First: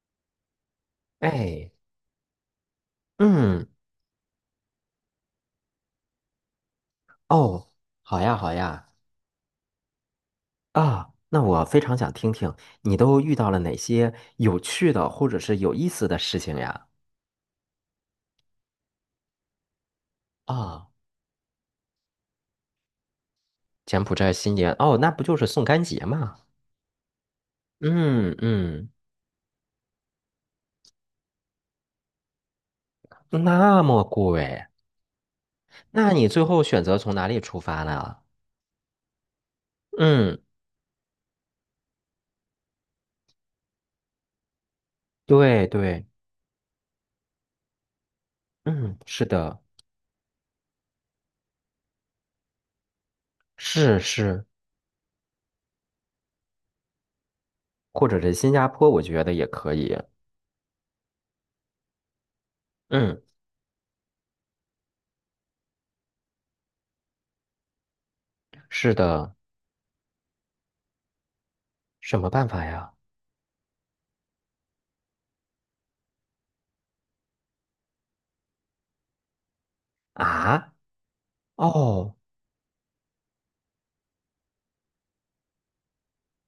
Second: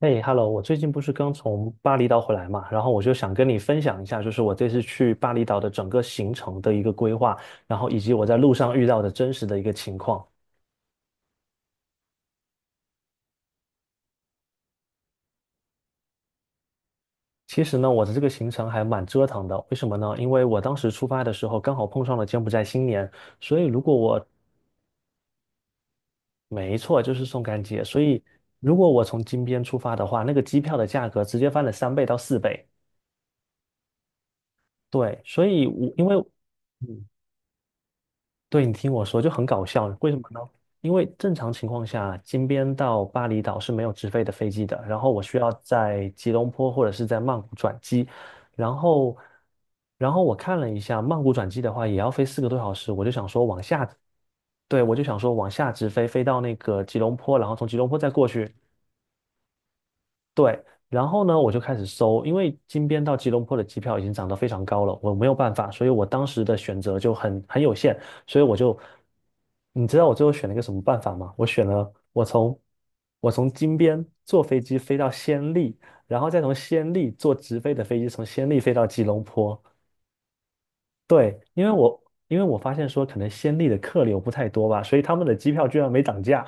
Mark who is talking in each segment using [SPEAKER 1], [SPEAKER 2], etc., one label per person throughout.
[SPEAKER 1] 哎，Hello，我最近不是刚
[SPEAKER 2] 哎，
[SPEAKER 1] 从巴厘岛回来嘛，然后我就想跟你
[SPEAKER 2] 嗯，
[SPEAKER 1] 分享一下，就是我这次去巴厘岛的整个行程的一个规划，
[SPEAKER 2] 哦，
[SPEAKER 1] 然后以及
[SPEAKER 2] 好
[SPEAKER 1] 我在
[SPEAKER 2] 呀，
[SPEAKER 1] 路
[SPEAKER 2] 好
[SPEAKER 1] 上遇
[SPEAKER 2] 呀，
[SPEAKER 1] 到的真实的一个情况。
[SPEAKER 2] 啊，那我非常想听听你都遇到了哪些有趣的或者是有意思的事情呀？
[SPEAKER 1] 其实呢，我的这个行程还蛮折腾的，为什么呢？因为我当
[SPEAKER 2] 啊，
[SPEAKER 1] 时出发的时候刚好碰上了柬埔寨新年，所以如果
[SPEAKER 2] 柬埔
[SPEAKER 1] 我
[SPEAKER 2] 寨新年，哦，那不就是送干节吗？
[SPEAKER 1] 没错就是宋干节，所以
[SPEAKER 2] 嗯
[SPEAKER 1] 如果
[SPEAKER 2] 嗯，
[SPEAKER 1] 我从金边出发的话，那个机票的价格直接翻了3倍到4倍。
[SPEAKER 2] 那么贵，
[SPEAKER 1] 对，所以我因
[SPEAKER 2] 那
[SPEAKER 1] 为
[SPEAKER 2] 你最后选择
[SPEAKER 1] 嗯
[SPEAKER 2] 从哪里出发呢？
[SPEAKER 1] 对，你听我说，就很搞笑，为什么
[SPEAKER 2] 嗯，
[SPEAKER 1] 呢？因为正常情况下，金边到巴厘岛是没有直飞的飞机的，然后我需要
[SPEAKER 2] 对对，
[SPEAKER 1] 在吉隆坡或者是在曼谷转机，然
[SPEAKER 2] 嗯，
[SPEAKER 1] 后，
[SPEAKER 2] 是的，
[SPEAKER 1] 然后我看了一下，曼谷转机的话也要飞4个多小时，我就想说往下，
[SPEAKER 2] 是是，
[SPEAKER 1] 对，我就想说往下直飞，飞到那个吉隆坡，然后从吉隆坡
[SPEAKER 2] 或
[SPEAKER 1] 再
[SPEAKER 2] 者
[SPEAKER 1] 过
[SPEAKER 2] 是新
[SPEAKER 1] 去，
[SPEAKER 2] 加坡，我觉得也可以。
[SPEAKER 1] 对，然后呢，我就开始搜，因为金边到
[SPEAKER 2] 嗯，
[SPEAKER 1] 吉隆坡的机票已经涨得非常高了，我没有办法，所以我当时的选择就很有限，所以我就，
[SPEAKER 2] 是的，
[SPEAKER 1] 你知道我最后选了一个什么办法吗？我选了
[SPEAKER 2] 什
[SPEAKER 1] 我
[SPEAKER 2] 么办
[SPEAKER 1] 从
[SPEAKER 2] 法呀？
[SPEAKER 1] 我从金边坐飞机飞到暹粒，然后再从暹粒坐直飞的飞机从暹粒飞到吉隆坡。
[SPEAKER 2] 啊？
[SPEAKER 1] 对，
[SPEAKER 2] 哦。
[SPEAKER 1] 因为我发现说可能暹粒的客流不太多吧，所以他们的机票居然没涨价。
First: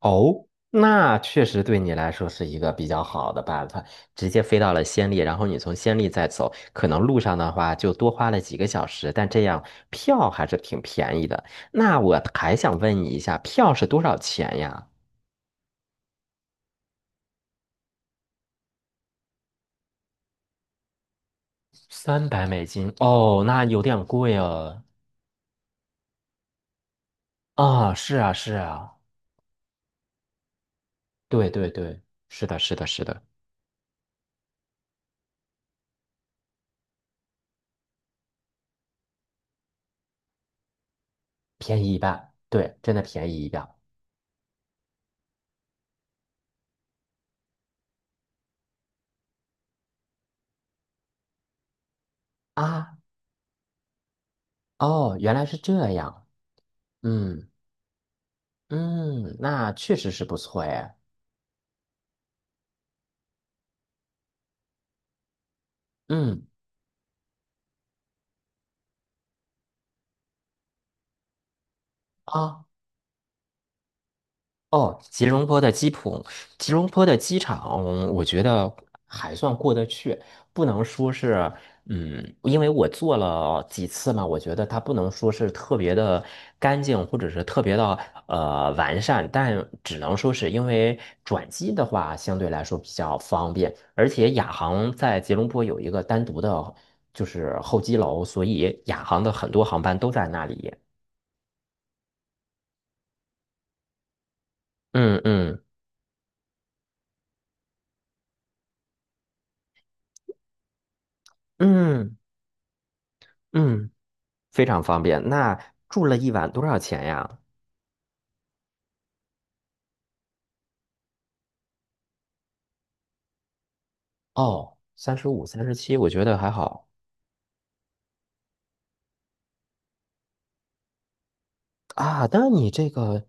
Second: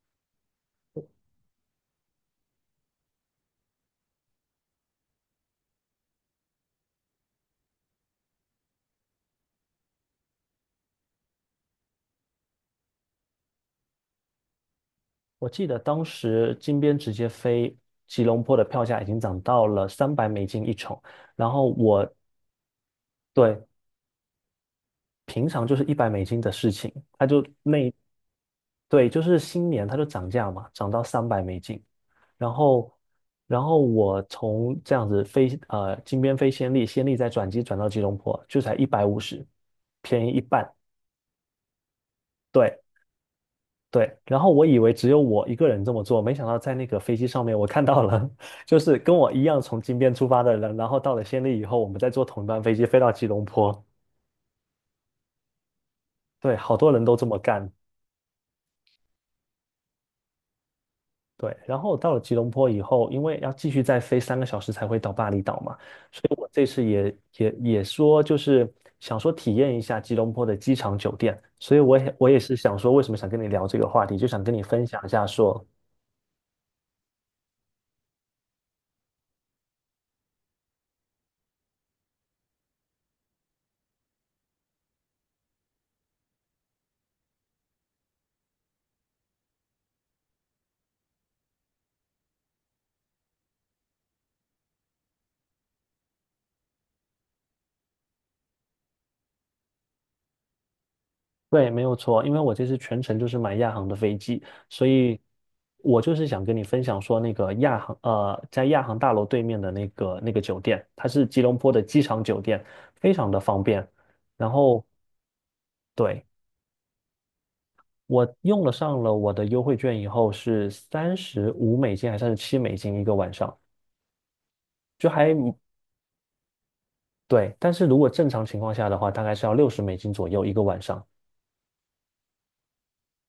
[SPEAKER 2] 哦，那确实对你来说是一个比较好的办法，直接飞到了暹粒，然后你从暹粒再走，可能路上的话就多花了几个小时，但这样票还是挺便宜的。那我还想问你一下，票是多少钱呀？
[SPEAKER 1] 我记得当时金边直接飞吉隆坡的票价已经涨到了三百美金一程，然后我
[SPEAKER 2] $300，哦，那
[SPEAKER 1] 对，
[SPEAKER 2] 有点贵哦。
[SPEAKER 1] 平常就是100美金的事情，它就那
[SPEAKER 2] 啊，是啊，是啊，
[SPEAKER 1] 对，就是新年它就涨价嘛，涨到三百
[SPEAKER 2] 对
[SPEAKER 1] 美
[SPEAKER 2] 对
[SPEAKER 1] 金，
[SPEAKER 2] 对，是
[SPEAKER 1] 然
[SPEAKER 2] 的，是的，
[SPEAKER 1] 后
[SPEAKER 2] 是的，
[SPEAKER 1] 然后我从这样子飞金边飞暹粒，暹粒再转机转到吉隆坡就才150，便宜一半。
[SPEAKER 2] 便宜一半，对，
[SPEAKER 1] 对，
[SPEAKER 2] 真的便宜一半
[SPEAKER 1] 对，然后我以为只有我一个人这么做，没想到在那个飞机上面我看到了，就是跟我一样从金边出发的人，然后到了暹粒以后，我们再坐同一班飞机飞
[SPEAKER 2] 啊。
[SPEAKER 1] 到吉隆坡。
[SPEAKER 2] 哦，原来是这样，
[SPEAKER 1] 对，好多人都这么
[SPEAKER 2] 嗯。
[SPEAKER 1] 干。
[SPEAKER 2] 嗯，那确实是不错哎。
[SPEAKER 1] 对，然后到了吉隆坡以后，因为要继续再飞3个小时才会到巴厘岛嘛，所以
[SPEAKER 2] 嗯
[SPEAKER 1] 我这次也说就是想说体验一下吉隆坡的机场酒店，所以我也是
[SPEAKER 2] 啊
[SPEAKER 1] 想说为什么想跟你聊这个话题，就想跟你分
[SPEAKER 2] 哦，
[SPEAKER 1] 享一下
[SPEAKER 2] 吉隆坡
[SPEAKER 1] 说
[SPEAKER 2] 的机普，吉隆坡的机场，我觉得还算过得去，不能说是嗯，因为我坐了几次嘛，我觉得它不能说是特别的干净，或者是特别的完善，但只能说是因为转机的话相对来说比较方便，而且亚航在吉隆坡有一个单独的。就是候机楼，所以亚航的很多航班都在那里。
[SPEAKER 1] 对，没有错，因为我这次全程就是买亚航的飞机，所以
[SPEAKER 2] 嗯嗯
[SPEAKER 1] 我就是想跟你分享说，那个亚航，在亚航大楼对面的那个酒店，它是吉隆坡的机
[SPEAKER 2] 嗯
[SPEAKER 1] 场酒店，非常的方便。
[SPEAKER 2] 嗯，
[SPEAKER 1] 然
[SPEAKER 2] 非
[SPEAKER 1] 后，
[SPEAKER 2] 常方便。那住了
[SPEAKER 1] 对，
[SPEAKER 2] 一晚多少钱呀？
[SPEAKER 1] 我用了上了我的优惠券以后是35美金还是37美金一个晚上，
[SPEAKER 2] 哦，
[SPEAKER 1] 就
[SPEAKER 2] 三十
[SPEAKER 1] 还
[SPEAKER 2] 五、37，我觉得还好
[SPEAKER 1] 对。但是如果正常情况下的话，大概是要60美金左右一个晚上。
[SPEAKER 2] 啊。那你这个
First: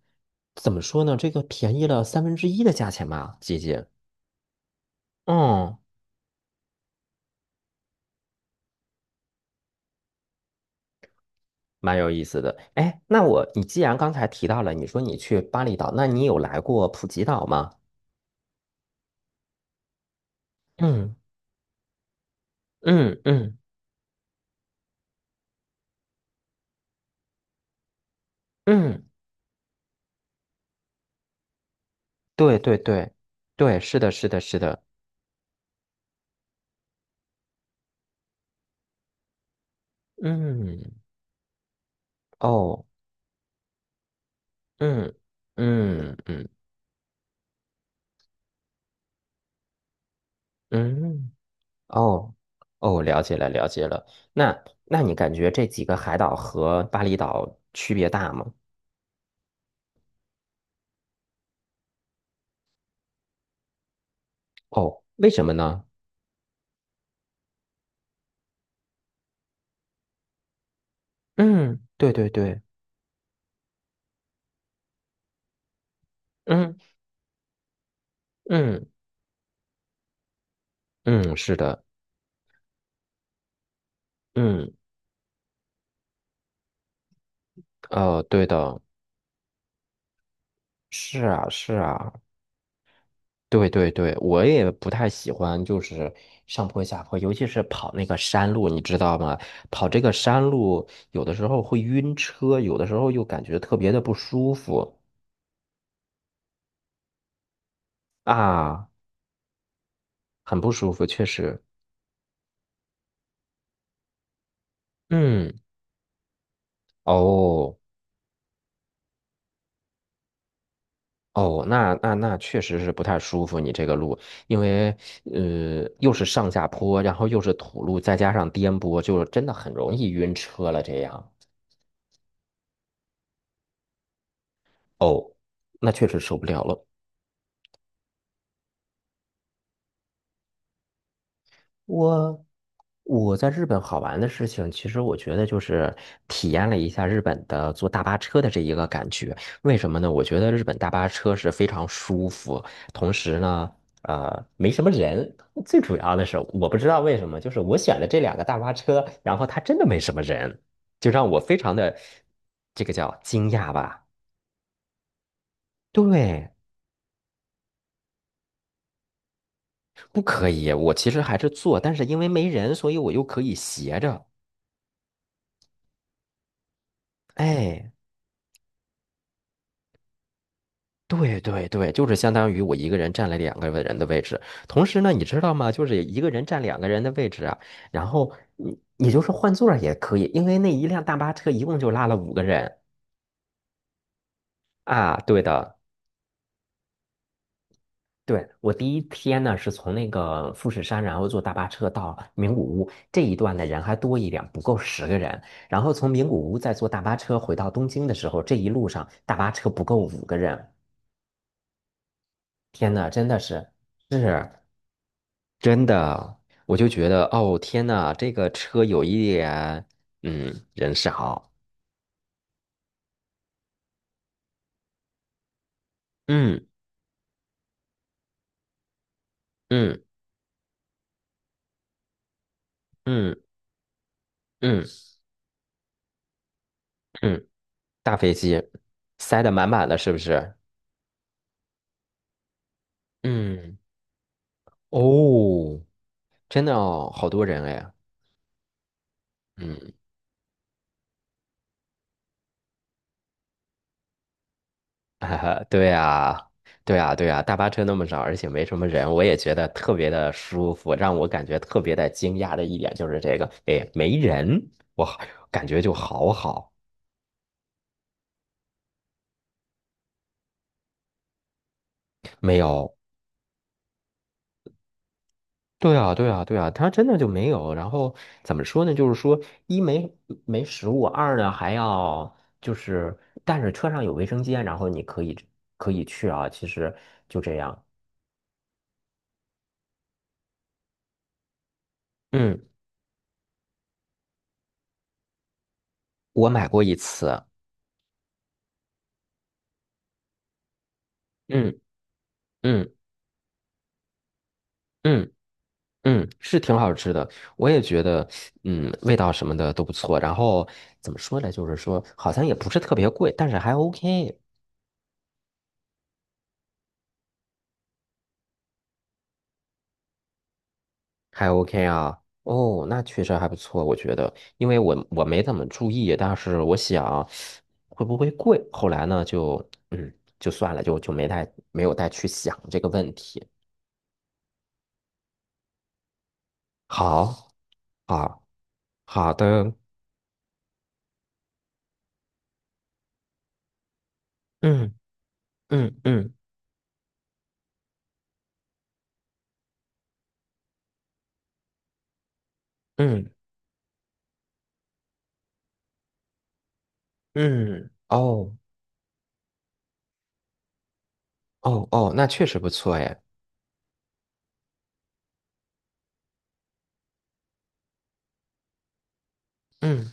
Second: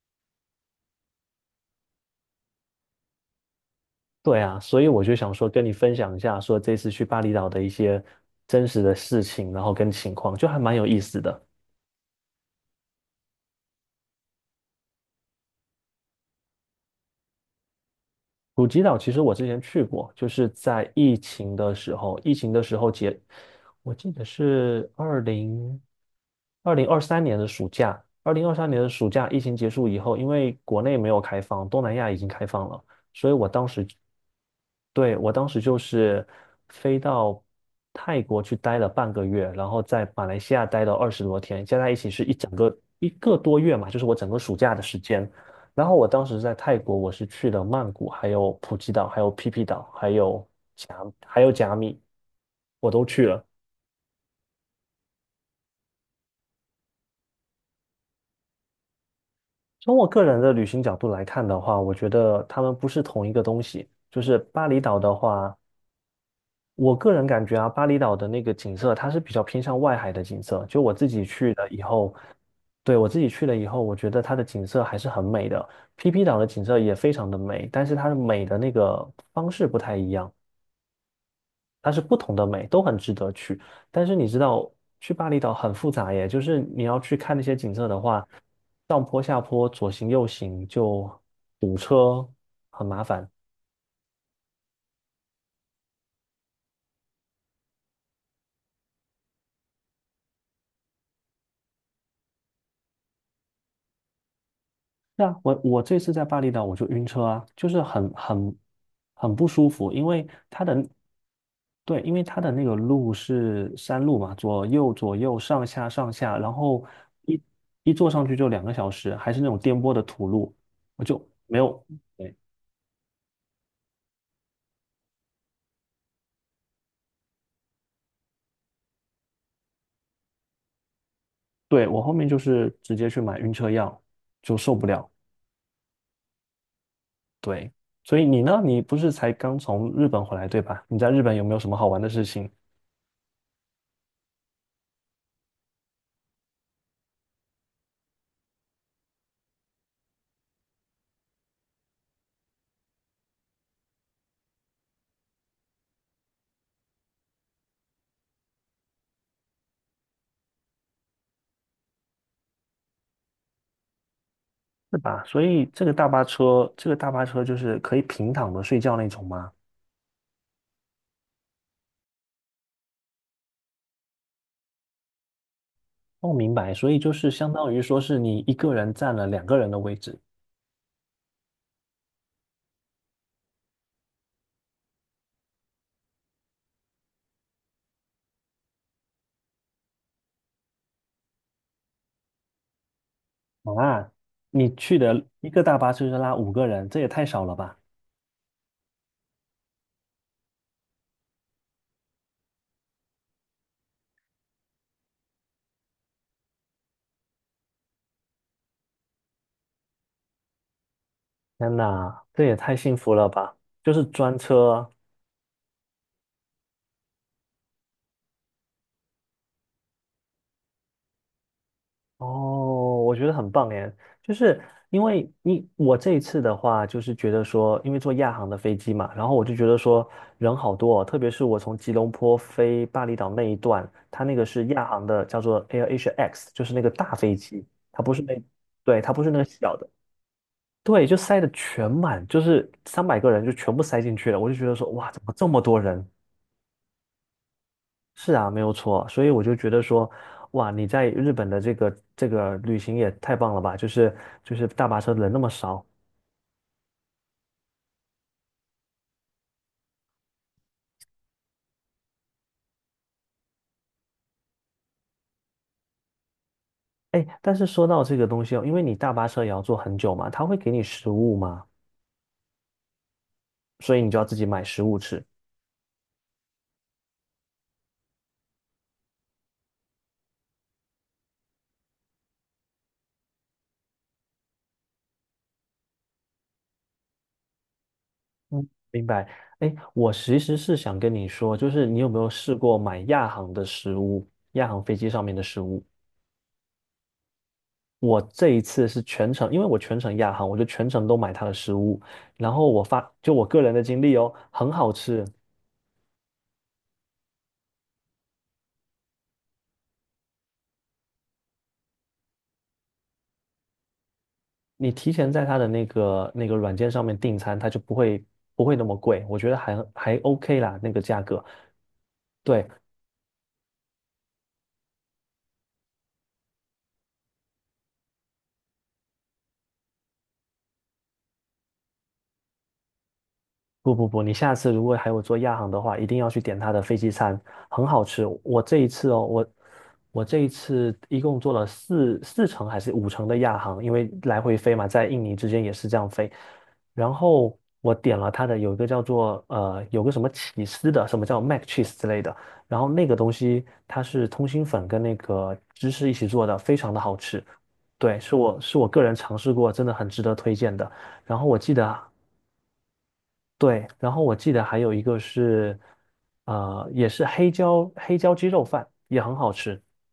[SPEAKER 2] 怎么说呢？这个便宜了三分之一的价钱吧，姐姐。
[SPEAKER 1] 对啊，所以我就想说跟你
[SPEAKER 2] 嗯，
[SPEAKER 1] 分享一下，说这次去巴厘岛的一些真实的事情，然后跟情况，就还蛮有意思的。
[SPEAKER 2] 蛮有意思的。哎，那我，你既然刚才提到了，你说你去巴厘岛，那你有来过普吉岛吗？
[SPEAKER 1] 普吉岛其实我之前去过，就是在
[SPEAKER 2] 嗯
[SPEAKER 1] 疫情的时候，疫情的时候结，
[SPEAKER 2] 嗯嗯
[SPEAKER 1] 我记得是二零二三年的暑假，二零二三年的
[SPEAKER 2] 嗯，
[SPEAKER 1] 暑假，疫情结束以后，因为国内没有开放，东南亚已经开
[SPEAKER 2] 对
[SPEAKER 1] 放
[SPEAKER 2] 对
[SPEAKER 1] 了，
[SPEAKER 2] 对
[SPEAKER 1] 所以我当
[SPEAKER 2] 对，
[SPEAKER 1] 时，
[SPEAKER 2] 是的，是的，是的。
[SPEAKER 1] 对，我当时就是飞到泰国去待了半个月，然后在马来西亚待了
[SPEAKER 2] 嗯，
[SPEAKER 1] 20多天，加在一起是一整个
[SPEAKER 2] 哦，
[SPEAKER 1] 一个多月嘛，就是我整个暑假的时
[SPEAKER 2] 嗯
[SPEAKER 1] 间。然后我
[SPEAKER 2] 嗯
[SPEAKER 1] 当时
[SPEAKER 2] 嗯
[SPEAKER 1] 在泰国，我是去了曼谷，还有普吉岛，还有皮皮岛，甲，
[SPEAKER 2] 嗯。
[SPEAKER 1] 还有甲米，
[SPEAKER 2] 哦，
[SPEAKER 1] 我
[SPEAKER 2] 哦，
[SPEAKER 1] 都
[SPEAKER 2] 了
[SPEAKER 1] 去
[SPEAKER 2] 解
[SPEAKER 1] 了。
[SPEAKER 2] 了，了解了。那那你感觉这几个海岛和巴厘岛区别大吗？
[SPEAKER 1] 从我个人的旅行角度来看的话，我觉得他们不是同一个东西。就是巴厘岛
[SPEAKER 2] 哦，
[SPEAKER 1] 的
[SPEAKER 2] 为什么
[SPEAKER 1] 话，
[SPEAKER 2] 呢？
[SPEAKER 1] 我个人感觉啊，巴厘岛的那个景色，它是比较偏向外海的景色。就我自己去了
[SPEAKER 2] 嗯，
[SPEAKER 1] 以
[SPEAKER 2] 对
[SPEAKER 1] 后，
[SPEAKER 2] 对对，
[SPEAKER 1] 对，我自己去了以后，我觉得它的景色还是很美的。PP 岛的景
[SPEAKER 2] 嗯
[SPEAKER 1] 色也非常的美，但是它的美的那
[SPEAKER 2] 嗯
[SPEAKER 1] 个方式不太一样。
[SPEAKER 2] 嗯，是的，
[SPEAKER 1] 它是不同的美，都很值得去。但是你知道，
[SPEAKER 2] 嗯
[SPEAKER 1] 去巴厘岛很复杂耶，就是你要去看那些景色的
[SPEAKER 2] 哦，
[SPEAKER 1] 话，
[SPEAKER 2] 对的，
[SPEAKER 1] 上坡下坡，左行右行就
[SPEAKER 2] 是啊是
[SPEAKER 1] 堵
[SPEAKER 2] 啊，
[SPEAKER 1] 车，很麻烦。
[SPEAKER 2] 对对对，我也不太喜欢就是上坡下坡，尤其是跑那个山路，你知道吗？跑这个山路有的时候会晕车，有的时候又感觉特别的不舒服
[SPEAKER 1] 那我这次在巴厘岛我就晕车啊，就是
[SPEAKER 2] 啊，
[SPEAKER 1] 很不舒服，因为
[SPEAKER 2] 很
[SPEAKER 1] 它
[SPEAKER 2] 不
[SPEAKER 1] 的
[SPEAKER 2] 舒服，确实。
[SPEAKER 1] 对，因为它的那个路是山路嘛，左右左右
[SPEAKER 2] 嗯。
[SPEAKER 1] 上下上下，然后一
[SPEAKER 2] 哦
[SPEAKER 1] 一坐上去就2个小时，还是那种颠簸的土路，我就没
[SPEAKER 2] 哦，
[SPEAKER 1] 有。
[SPEAKER 2] 那那
[SPEAKER 1] 对。
[SPEAKER 2] 那确实是不太舒服，你这个路，因为又是上下坡，然后又是土路，再加上颠簸，就真的很容易晕车了。这样，
[SPEAKER 1] 对，我后面就是直接去买晕车药，就受不了。
[SPEAKER 2] 哦，那确实受不了了。
[SPEAKER 1] 对，所以你呢？你不是才刚从日本回来，对吧？你在日本有没有什么好玩的事
[SPEAKER 2] 我
[SPEAKER 1] 情？
[SPEAKER 2] 我在日本好玩的事情，其实我觉得就是体验了一下日本的坐大巴车的这一个感觉。为什么呢？我觉得日本大巴车是非常舒服，同时呢，没什么人。最主要的是，我不知道为什么，就是我选的这两个大巴车，然后它真的没什么人，就让我非常的这个叫惊讶吧。
[SPEAKER 1] 是吧？所以这个大巴
[SPEAKER 2] 对，
[SPEAKER 1] 车，就是可以平躺着睡觉那种吗？
[SPEAKER 2] 不可以，我其实还是坐，但是因为没人，所以我又可以斜着。
[SPEAKER 1] 哦，明白。所以就是相当于
[SPEAKER 2] 哎。
[SPEAKER 1] 说是你一个人占了两个人的位置
[SPEAKER 2] 对对对，就是相当于我一个人占了两个人的位置。同时呢，你知道吗？就是一个人占两个人的位置啊。然后你就是换座儿也可以，因为那一辆大巴车一共就拉了五个人
[SPEAKER 1] 啊。你去
[SPEAKER 2] 啊。
[SPEAKER 1] 的
[SPEAKER 2] 对
[SPEAKER 1] 一个大
[SPEAKER 2] 的，
[SPEAKER 1] 巴车就拉5个人，这也太少了吧？
[SPEAKER 2] 对，我第一天呢是从那个富士山，然后坐大巴车到名古屋这一段的人还多一点，不够10个人。然后从名古屋再坐大巴车回到东京的时候，这一路上大巴车不够五个人。
[SPEAKER 1] 天哪，这也太
[SPEAKER 2] 天
[SPEAKER 1] 幸
[SPEAKER 2] 呐，
[SPEAKER 1] 福
[SPEAKER 2] 真
[SPEAKER 1] 了
[SPEAKER 2] 的
[SPEAKER 1] 吧！
[SPEAKER 2] 是
[SPEAKER 1] 就是专
[SPEAKER 2] 是。
[SPEAKER 1] 车，
[SPEAKER 2] 真的，我就觉得哦，天呐，这个车有一点，嗯，人少，
[SPEAKER 1] 哦，我觉得很棒哎，就是因为你我这一次的
[SPEAKER 2] 嗯
[SPEAKER 1] 话，就是觉得说，因为坐亚航的飞机嘛，然后我就觉得
[SPEAKER 2] 嗯
[SPEAKER 1] 说人好多哦，特别是我从吉隆坡飞巴厘岛
[SPEAKER 2] 嗯
[SPEAKER 1] 那一段，它那个是亚
[SPEAKER 2] 嗯
[SPEAKER 1] 航的，叫做 AirAsia X，就是那个大飞
[SPEAKER 2] 嗯，
[SPEAKER 1] 机，它不
[SPEAKER 2] 大
[SPEAKER 1] 是
[SPEAKER 2] 飞
[SPEAKER 1] 那，
[SPEAKER 2] 机
[SPEAKER 1] 对，它不是那
[SPEAKER 2] 塞
[SPEAKER 1] 个
[SPEAKER 2] 得满
[SPEAKER 1] 小
[SPEAKER 2] 满
[SPEAKER 1] 的，
[SPEAKER 2] 的，是不是？
[SPEAKER 1] 对，就塞的全满，就是300个人就全
[SPEAKER 2] 嗯，
[SPEAKER 1] 部塞进去了，我就觉得说，哇，怎么这么
[SPEAKER 2] 哦，
[SPEAKER 1] 多人？
[SPEAKER 2] 真的哦，好多人哎，
[SPEAKER 1] 是啊，没有错，所以我就觉得
[SPEAKER 2] 嗯，
[SPEAKER 1] 说，哇，你在日本的这个旅行也太棒了吧！就是大巴车 人
[SPEAKER 2] 哈
[SPEAKER 1] 那么
[SPEAKER 2] 哈，
[SPEAKER 1] 少，
[SPEAKER 2] 对啊，对啊，对啊，大巴车那么少，而且没什么人，我也觉得特别的舒服，让我感觉特别的惊讶的一点就是这个，哎，没人，我感觉就好好。
[SPEAKER 1] 哎，但是说到这个东西哦，因为你大巴车也要坐很久嘛，他会给你食物嘛，
[SPEAKER 2] 没有，
[SPEAKER 1] 所以你就要自己买食物吃。
[SPEAKER 2] 对啊，对啊，对啊，它真的就没有。然后怎么说呢？就是说，一没没食物，二呢还要就是，但是车上有卫生间，然后你可以可以去啊。其实就这样。
[SPEAKER 1] 嗯，明白。哎，我其实是想跟你说，就是你有没有试
[SPEAKER 2] 嗯，
[SPEAKER 1] 过买亚航的食物，亚航飞机上面的食物？
[SPEAKER 2] 我买过一次。
[SPEAKER 1] 我这一次是全程，因为我全程亚航，我就全程都买它的食
[SPEAKER 2] 嗯
[SPEAKER 1] 物，然后我
[SPEAKER 2] 嗯
[SPEAKER 1] 发，就我个人的经历哦，很好吃。
[SPEAKER 2] 嗯嗯，是挺好吃的，我也觉得，嗯，味道什么的都不错。然后怎么说呢？就是说，好像也不是特别贵，但是还 OK。
[SPEAKER 1] 你提前在他的那个软件上面订餐，他就不会那么贵，我觉得还 OK 啦，那个价格。
[SPEAKER 2] 还 OK 啊，
[SPEAKER 1] 对，
[SPEAKER 2] 哦，那确实还不错，我觉得，因为我没怎么注意，但是我想会不会贵，后来呢就嗯就算了，就没有再去想这个问题。
[SPEAKER 1] 不不不，你下次如果还有做亚航的话，一定要去点它的飞机餐，
[SPEAKER 2] 好，
[SPEAKER 1] 很好吃。
[SPEAKER 2] 好，
[SPEAKER 1] 我这一次哦，
[SPEAKER 2] 好
[SPEAKER 1] 我
[SPEAKER 2] 的，
[SPEAKER 1] 我这一次一共做了四程还是五程的亚航，因为来回飞嘛，
[SPEAKER 2] 嗯
[SPEAKER 1] 在印尼之间也是
[SPEAKER 2] 嗯
[SPEAKER 1] 这样飞。
[SPEAKER 2] 嗯
[SPEAKER 1] 然后我点了它的有一个叫做有个什么起司的，什么叫 mac cheese 之类的，然后那个
[SPEAKER 2] 嗯
[SPEAKER 1] 东西它是通心粉跟那个芝士一起做的，非常的好吃。
[SPEAKER 2] 嗯，
[SPEAKER 1] 对，
[SPEAKER 2] 哦
[SPEAKER 1] 是我个人尝试过，真的很值得推荐的。然后我记
[SPEAKER 2] 哦
[SPEAKER 1] 得
[SPEAKER 2] 哦，那确实不错哎，
[SPEAKER 1] 对，然后我记得还有一个是，也是黑椒鸡肉饭，也很好吃。
[SPEAKER 2] 嗯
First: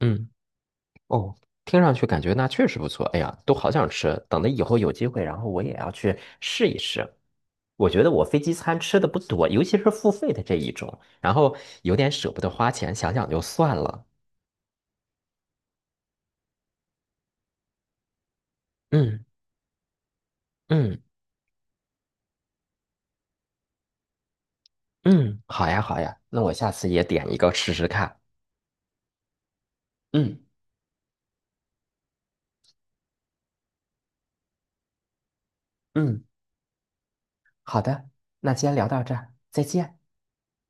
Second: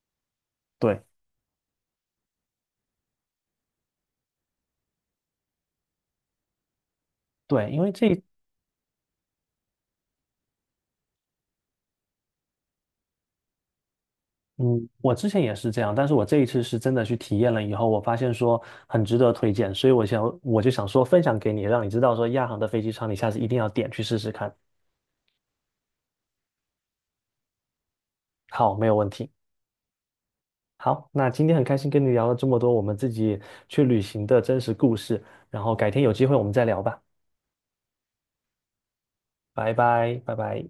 [SPEAKER 2] 嗯，
[SPEAKER 1] 对
[SPEAKER 2] 哦，听上去感觉那确实不错，哎呀，都好想吃，等着以后有机会，然后我也要去试一试。
[SPEAKER 1] 对，因
[SPEAKER 2] 我
[SPEAKER 1] 为
[SPEAKER 2] 觉
[SPEAKER 1] 这
[SPEAKER 2] 得
[SPEAKER 1] 一
[SPEAKER 2] 我飞机餐吃的不多，尤其是付费的这一种，然后有点舍不得花钱，想想就算了。
[SPEAKER 1] 嗯，我之前也是这样，但是我这一次是真的去体验了以后，我发现说很值
[SPEAKER 2] 嗯
[SPEAKER 1] 得推荐，所以我就想
[SPEAKER 2] 嗯
[SPEAKER 1] 说分享给你，让你知道说亚航的飞机餐你下次一定要点去试试看。
[SPEAKER 2] 嗯，好呀好呀，那我下次也点一个试试看。
[SPEAKER 1] 好，没有问题。
[SPEAKER 2] 嗯
[SPEAKER 1] 好，那今天很开心跟你聊了这么多我们自己去旅行的真实故事，然后改天有
[SPEAKER 2] 嗯，
[SPEAKER 1] 机会我们再聊吧，
[SPEAKER 2] 好的，那今天聊到这儿，再
[SPEAKER 1] 拜
[SPEAKER 2] 见。
[SPEAKER 1] 拜，拜拜。